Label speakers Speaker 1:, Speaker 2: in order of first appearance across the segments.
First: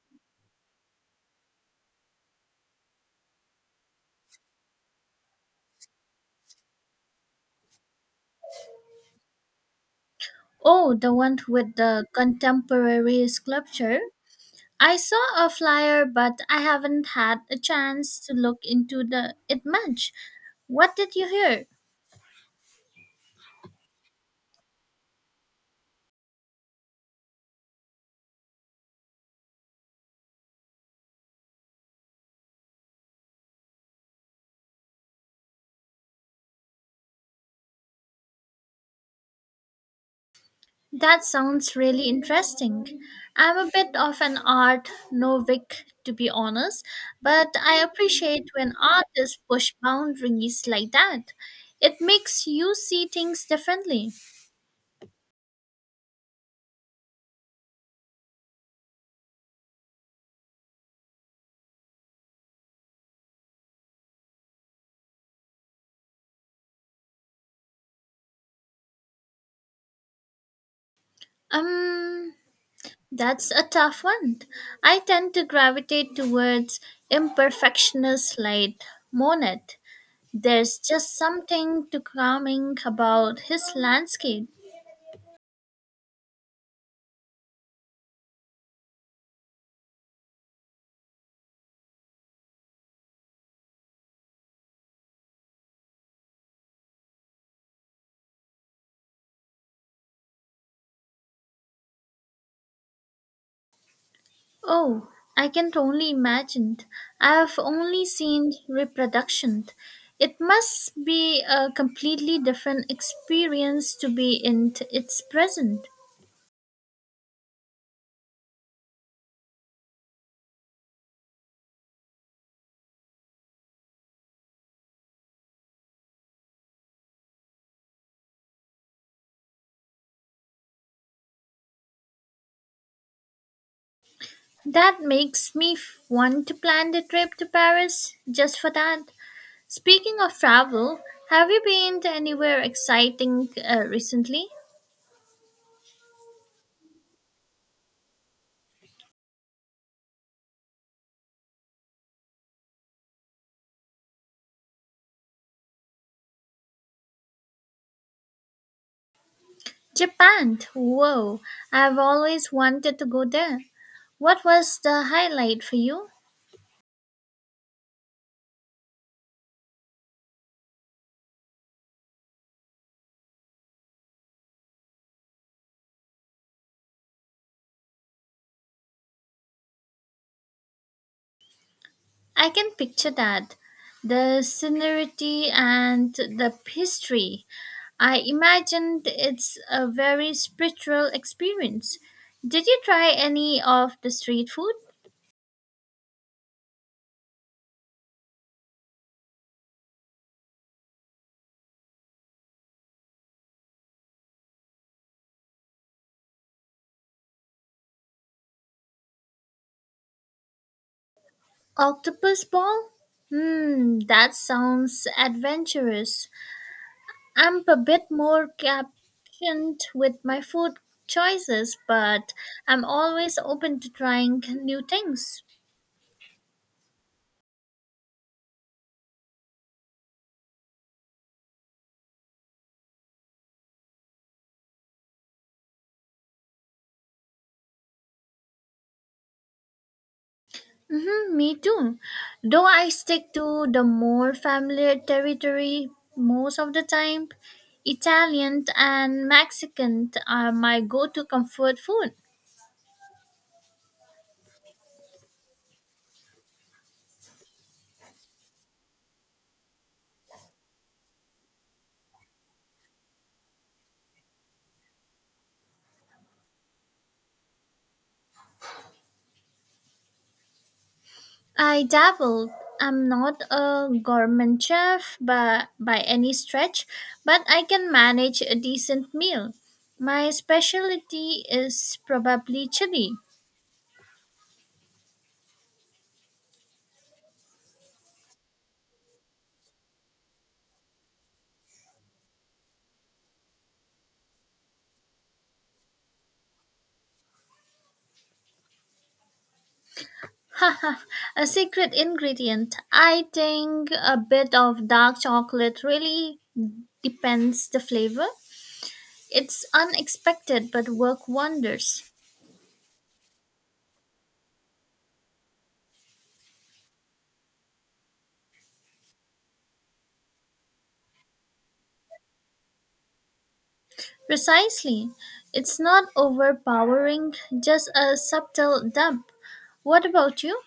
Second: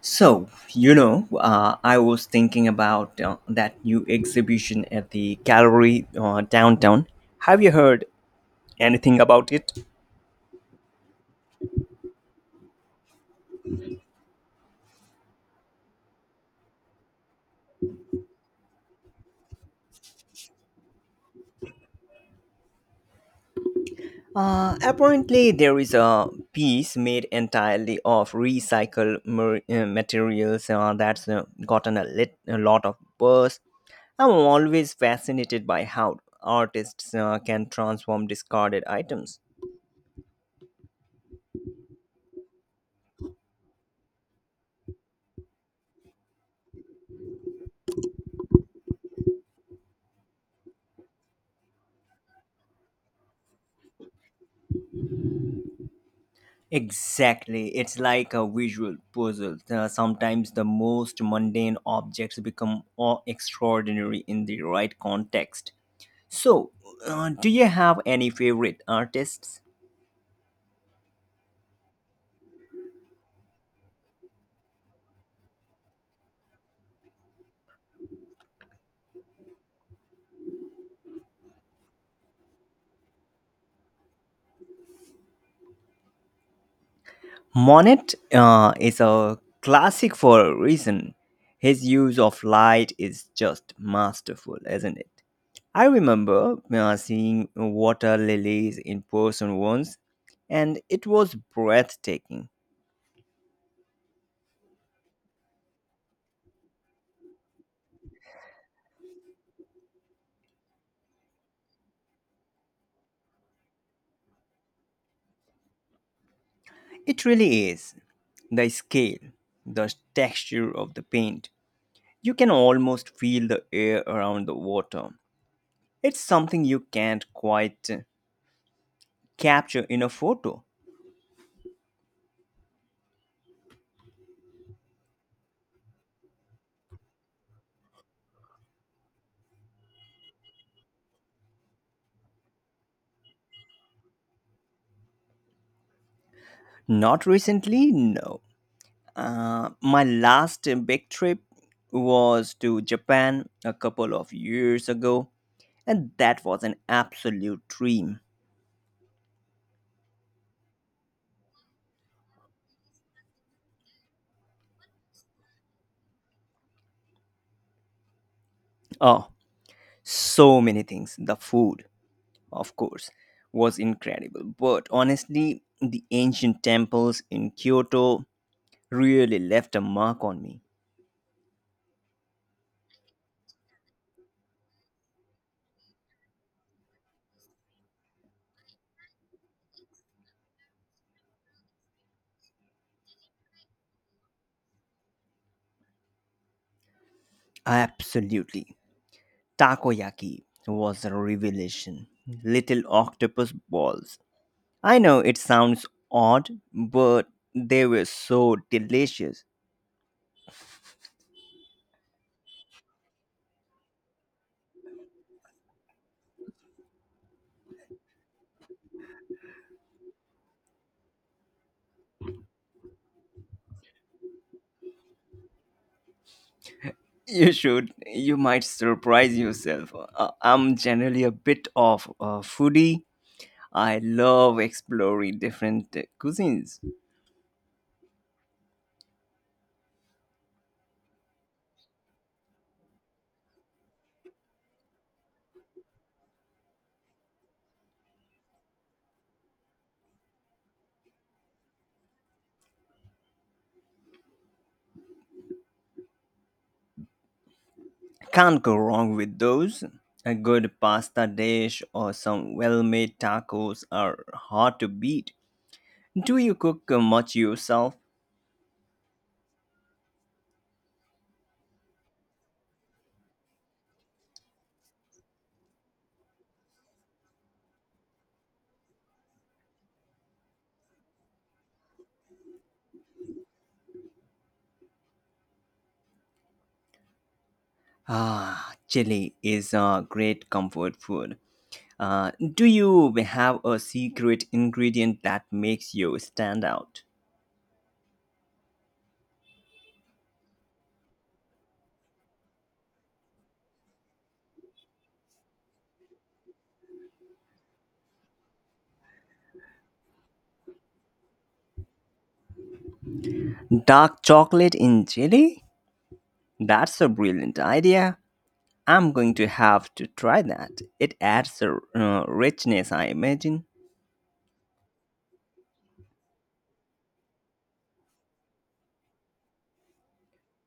Speaker 1: I was thinking about that new exhibition at the gallery downtown. Have you heard anything about it?
Speaker 2: Oh, the one with the contemporary sculpture. I saw a flyer, but I haven't had a chance to look into the it much. What did you hear?
Speaker 1: Apparently, there is a piece made entirely of recycled materials that's gotten a lot of buzz. I'm always fascinated by how artists can transform discarded items.
Speaker 2: That sounds really interesting. I'm a bit of an art novice, to be honest, but I appreciate when artists push boundaries like that. It makes you see things differently.
Speaker 1: Exactly. It's like a visual puzzle. Sometimes the most mundane objects become awe extraordinary in the right context. So, do you have any favorite artists?
Speaker 2: Um, That's a tough one. I tend to gravitate towards imperfectionist like Monet. There's just something to calming about his landscape.
Speaker 1: Monet is a classic for a reason. His use of light is just masterful, isn't it? I remember seeing water lilies in person once, and it was breathtaking.
Speaker 2: Oh, I can only imagine. I've only seen reproduction. It must be a completely different experience to be in its present.
Speaker 1: It really is. The scale, the texture of the paint. You can almost feel the air around the water. It's something you can't quite capture in a photo.
Speaker 2: That makes me want to plan the trip to Paris just for that. Speaking of travel, have you been to anywhere exciting recently?
Speaker 1: Not recently, no. My last big trip was to Japan a couple of years ago, and that was an absolute dream.
Speaker 2: Japan. Whoa, I've always wanted to go there. What was the highlight for you?
Speaker 1: Oh, so many things. The food, of course, was incredible. But honestly, the ancient temples in Kyoto really left a mark on me.
Speaker 2: I can picture that. The scenery and the history. I imagined it's a very spiritual experience. Did you try any of the street food?
Speaker 1: Absolutely. Takoyaki was a revelation. Little octopus balls. I know it sounds odd, but they were so delicious.
Speaker 2: Octopus ball? Hmm, that sounds adventurous. I'm a bit more captioned with my food choices, but I'm always open to trying new things.
Speaker 1: You should. You might surprise yourself. I'm generally a bit of a foodie. I love exploring different cuisines.
Speaker 2: Hmm, me too. Though I stick to the more familiar territory most of the time, Italian and Mexican are my go to comfort food.
Speaker 1: Can't go wrong with those. A good pasta dish or some well made tacos are hard to beat. Do you cook much yourself?
Speaker 2: I dabbled. I'm not a gourmet chef by any stretch, but I can manage a decent meal. My specialty is probably chili.
Speaker 1: Ah, chili is a great comfort food. Do you have a secret ingredient that makes you stand out?
Speaker 2: Haha, a secret ingredient. I think a bit of dark chocolate really depends the flavor. It's unexpected but work wonders.
Speaker 1: Dark chocolate in chili? That's a brilliant idea. I'm going to have to try that. It adds a richness, I imagine.
Speaker 2: Precisely. It's not overpowering, just a subtle dump. What about you?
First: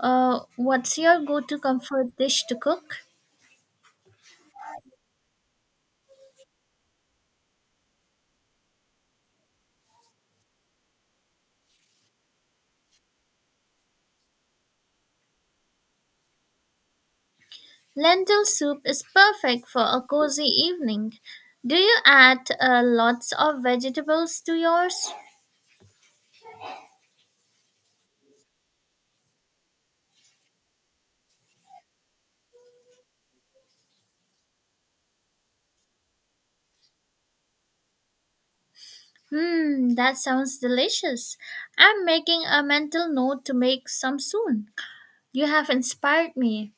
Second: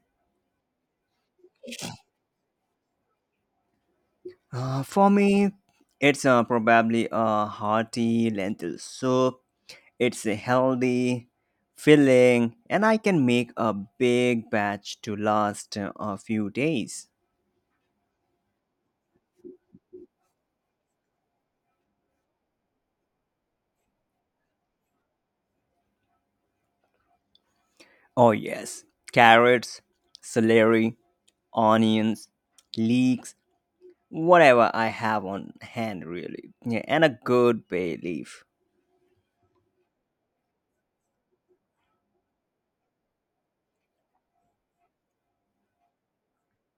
Speaker 2: What's your go to comfort dish to cook?
Speaker 1: For me, it's probably a hearty lentil soup. It's a healthy, filling, and I can make a big batch to last a few days.
Speaker 2: Lentil soup is perfect for a cozy evening. Do you add lots of vegetables to yours?
Speaker 1: Oh, yes, carrots, celery, onions, leeks, whatever I have on hand, really, yeah, and a good bay leaf.
Speaker 2: Hmm, that sounds delicious. I'm making a mental note to make some soon. You have inspired me.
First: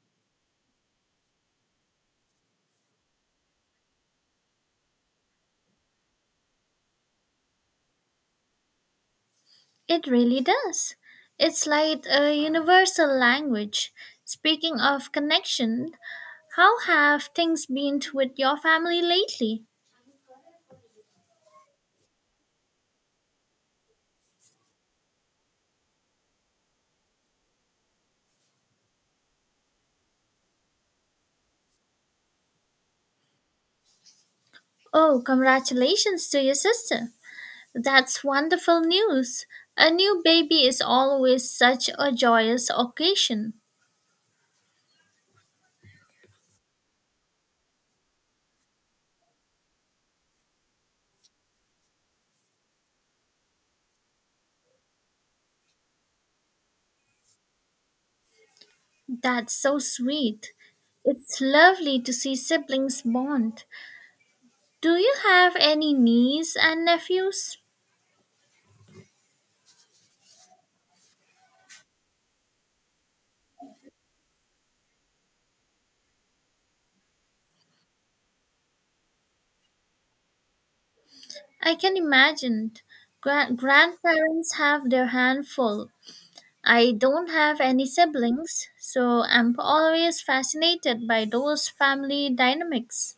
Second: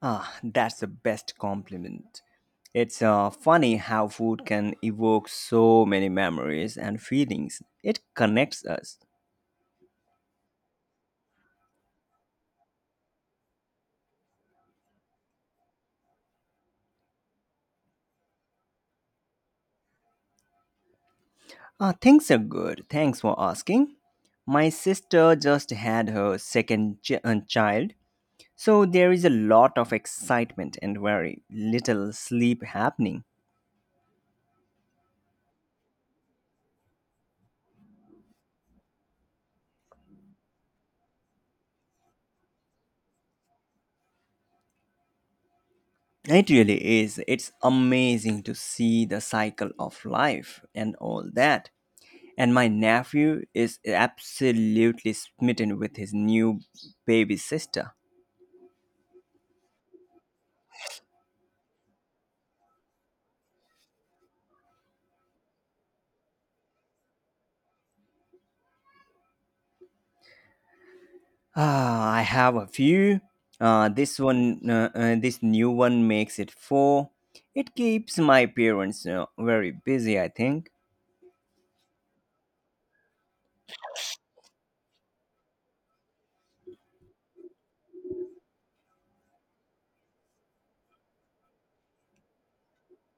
Speaker 1: Ah, that's the best compliment. It's funny how food can evoke so many memories and feelings. It connects us.
Speaker 2: It really does. It's like a universal language. Speaking of connection, how have things been with your family lately?
Speaker 1: Ah, things are good. Thanks for asking. My sister just had her second child, so there is a lot of excitement and very little sleep happening.
Speaker 2: Oh, congratulations to your sister. That's wonderful news. A new baby is always such a joyous occasion.
Speaker 1: It really is. It's amazing to see the cycle of life and all that. And my nephew is absolutely smitten with his new baby sister.
Speaker 2: That's so sweet. It's lovely to see siblings bond. Do you have any niece and nephews?
Speaker 1: Ah, I have a few. This new one makes it four. It keeps my parents very busy, I think.
Speaker 2: I can imagine. Grandparents have their handful. I don't have any siblings, so I'm always fascinated by those family dynamics.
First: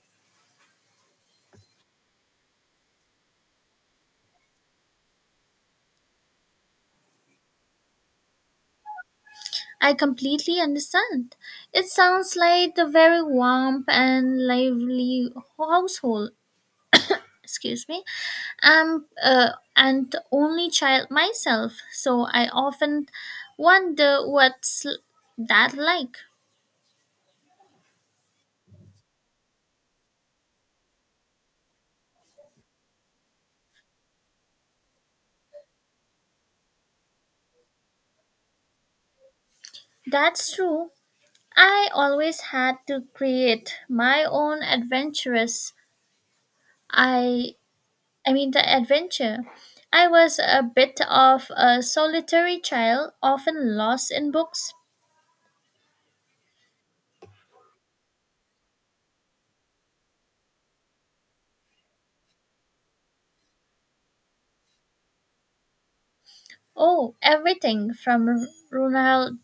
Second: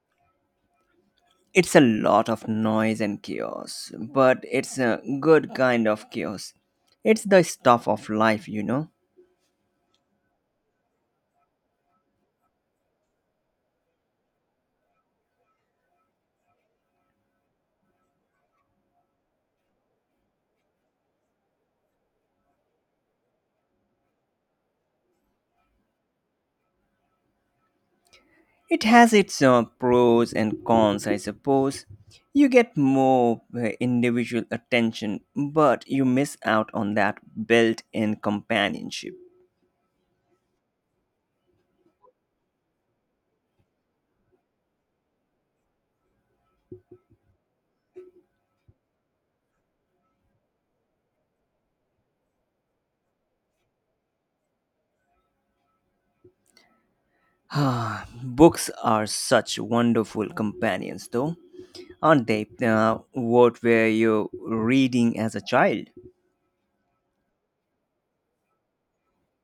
Speaker 1: It's a lot of noise and chaos, but it's a good kind of chaos. It's the stuff of life, you know.
Speaker 2: I completely understand. It sounds like a very warm and lively household. Excuse me. I'm an only child myself, so I often wonder what's that like.
Speaker 1: It has its pros and cons, I suppose. You get more individual attention, but you miss out on that built in companionship.
Speaker 2: That's true. I always had to create my own adventurous. I I mean the adventure. I was a bit of a solitary child, often lost in books.
Speaker 1: Ah, books are such wonderful companions, though, aren't they? What were you reading as a child?
Speaker 2: Oh, everything from Ronald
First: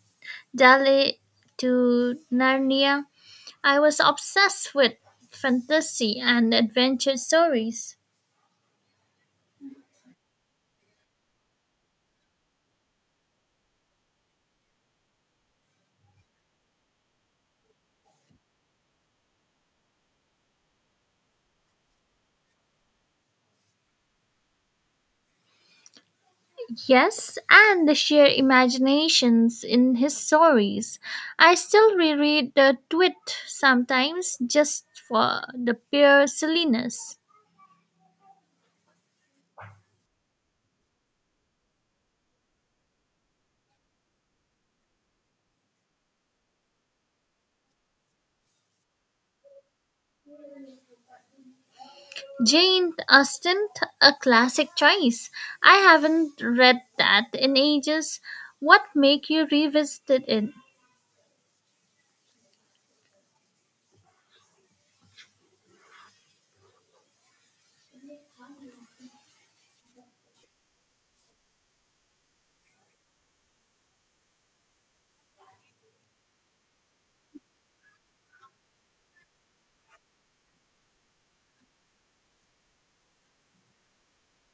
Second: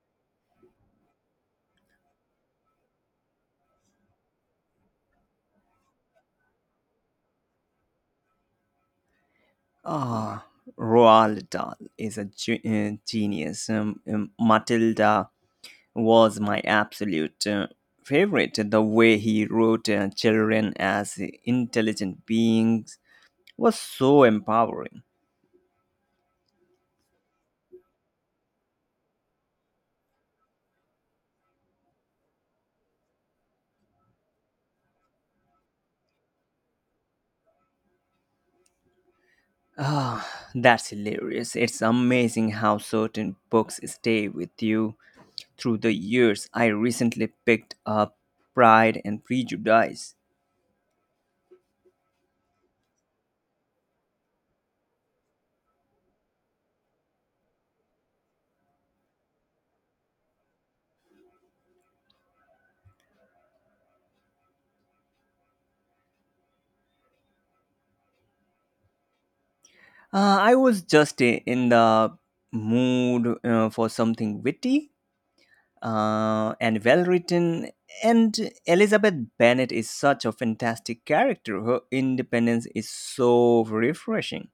Speaker 2: Dahl to Narnia. I was obsessed with fantasy and adventure stories.
Speaker 1: Ah, Roald Dahl is a genius. Matilda was my absolute favorite. The way he wrote children as intelligent beings was so empowering.
Speaker 2: Yes, and the sheer imaginations in his stories. I still reread the Twit sometimes just for the pure silliness.
Speaker 1: Ah, that's hilarious. It's amazing how certain books stay with you through the years. I recently picked up Pride and Prejudice.
Speaker 2: Jane Austen, a classic choice. I haven't read that in ages. What make you revisit it?
Speaker 1: I was just in the mood for something witty, and well written. And Elizabeth Bennet is such a fantastic character. Her independence is so refreshing.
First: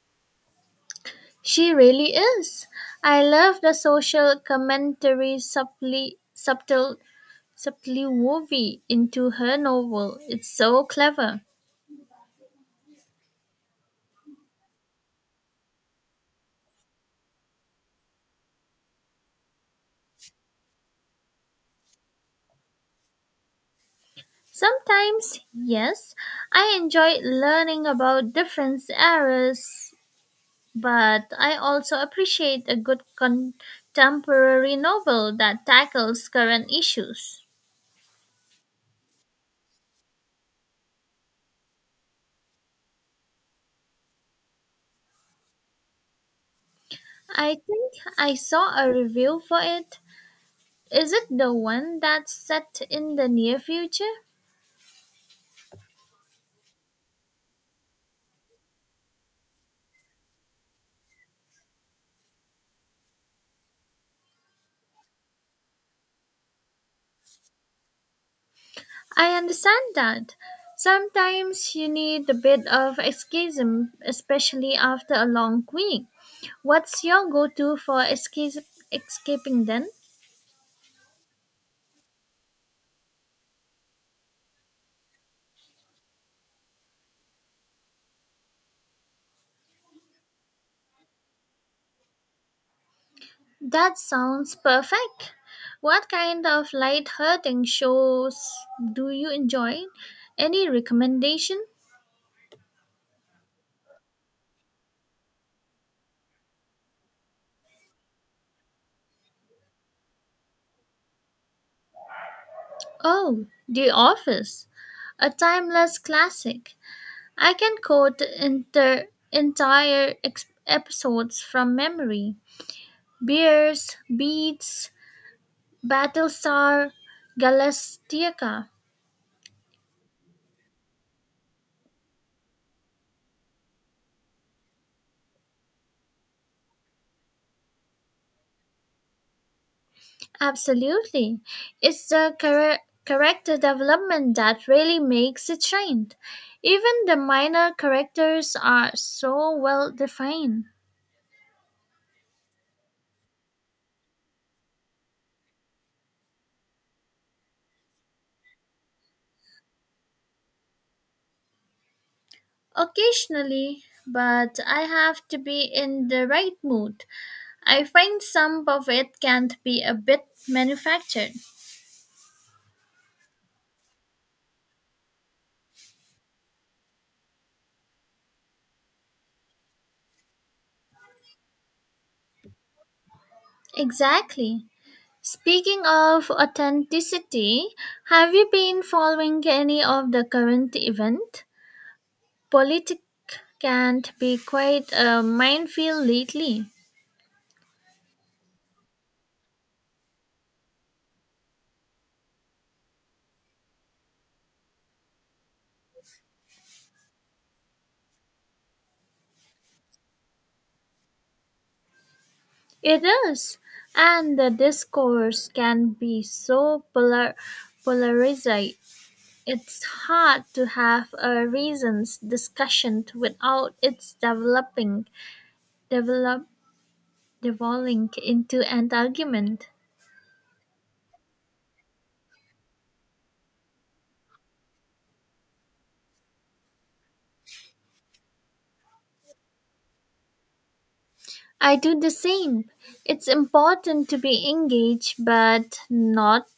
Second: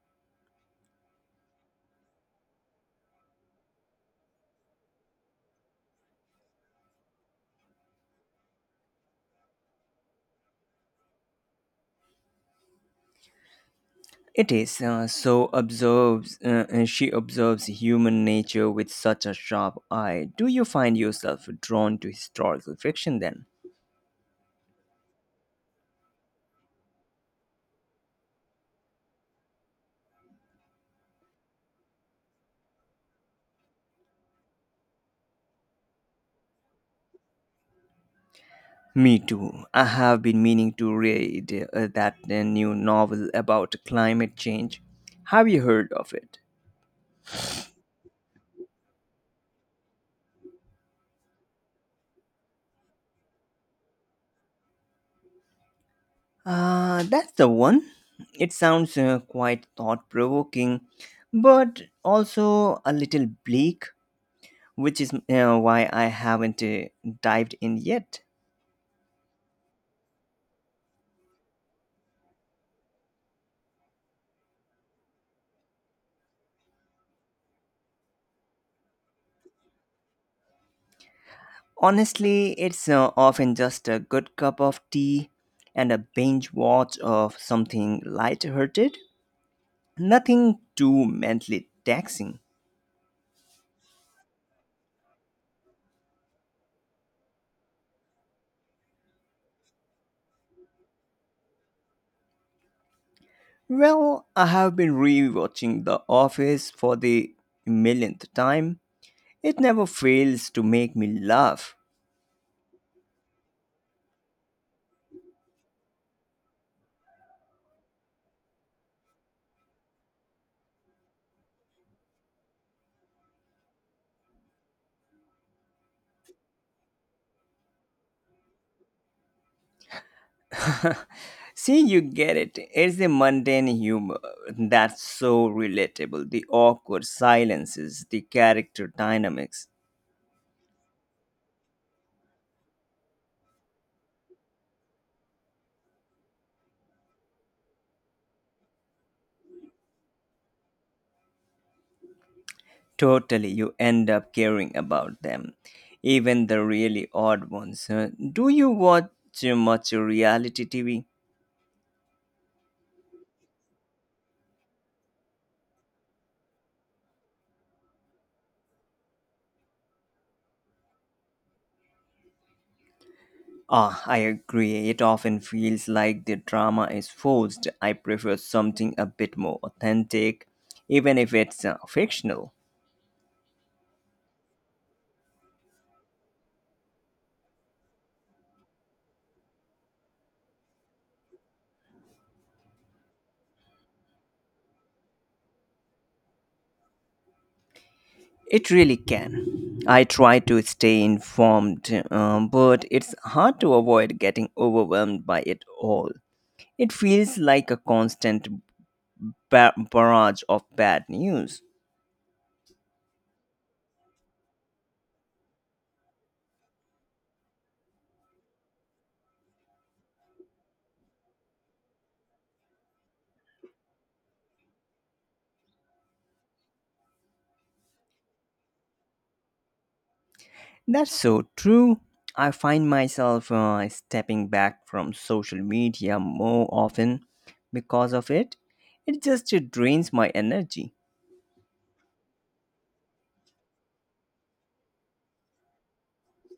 Speaker 2: She really is. I love the social commentary subtly woven into her novel. It's so clever.
Speaker 1: It is so observes. She observes human nature with such a sharp eye. Do you find yourself drawn to historical fiction then?
Speaker 2: Sometimes, yes, I enjoy learning about different eras, but I also appreciate a good contemporary novel that tackles current issues.
Speaker 1: Me too. I have been meaning to read that new novel about climate change. Have you heard of it?
Speaker 2: I think I saw a review for it. Is it the one that's set in the near future?
Speaker 1: That's the one. It sounds quite thought provoking, but also a little bleak, which is why I haven't dived in yet.
Speaker 2: I understand that. Sometimes you need a bit of escapism, especially after a long week. What's your go to for escaping then?
Speaker 1: Honestly, it's often just a good cup of tea and a binge watch of something light-hearted, nothing too mentally taxing.
Speaker 2: That sounds perfect. What kind of light-hearted shows do you enjoy? Any recommendation?
Speaker 1: Well, I have been rewatching The Office for the millionth time. It never fails to make me laugh.
Speaker 2: Oh, The Office, a timeless classic. I can quote entire episodes from memory. Beers, Beats, Battlestar Galactica.
Speaker 1: See, you get it. It's the mundane humor that's so relatable. The awkward silences, the character dynamics.
Speaker 2: Absolutely. It's the character development that really makes it shine. Even the minor characters are so well defined.
Speaker 1: Totally, you end up caring about them, even the really odd ones. Do you watch much reality TV?
Speaker 2: Occasionally, but I have to be in the right mood. I find some of it can't be a bit manufactured.
Speaker 1: Ah, I agree. It often feels like the drama is forced. I prefer something a bit more authentic, even if it's fictional.
Speaker 2: Exactly. Speaking of authenticity, have you been following any of the current event? Politics can be quite a minefield lately.
Speaker 1: It really can. I try to stay informed, but it's hard to avoid getting overwhelmed by it all. It feels like a constant barrage of bad news.
Speaker 2: It is, and the discourse can be so polarized. It's hard to have a reasons discussion without its develop, devolving into an argument.
Speaker 1: That's so true. I find myself stepping back from social media more often because of it. It just drains my energy.
Speaker 2: I do the same. It's important to be engaged, but not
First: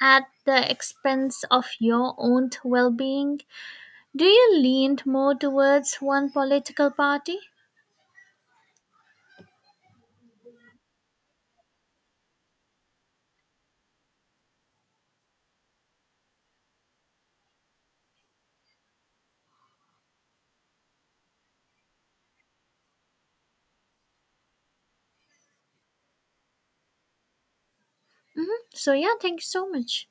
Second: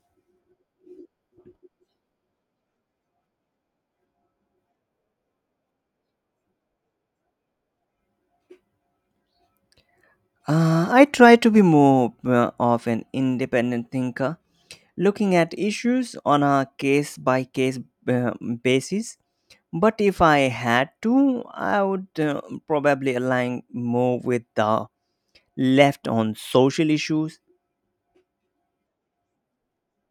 Speaker 2: at the expense of your own well being. Do you lean more towards one political party?
Speaker 1: I try to be more of an independent thinker, looking at issues on a case by case basis. But if I had to, I would probably align more with the left on social issues
Speaker 2: So, yeah, thank you so much.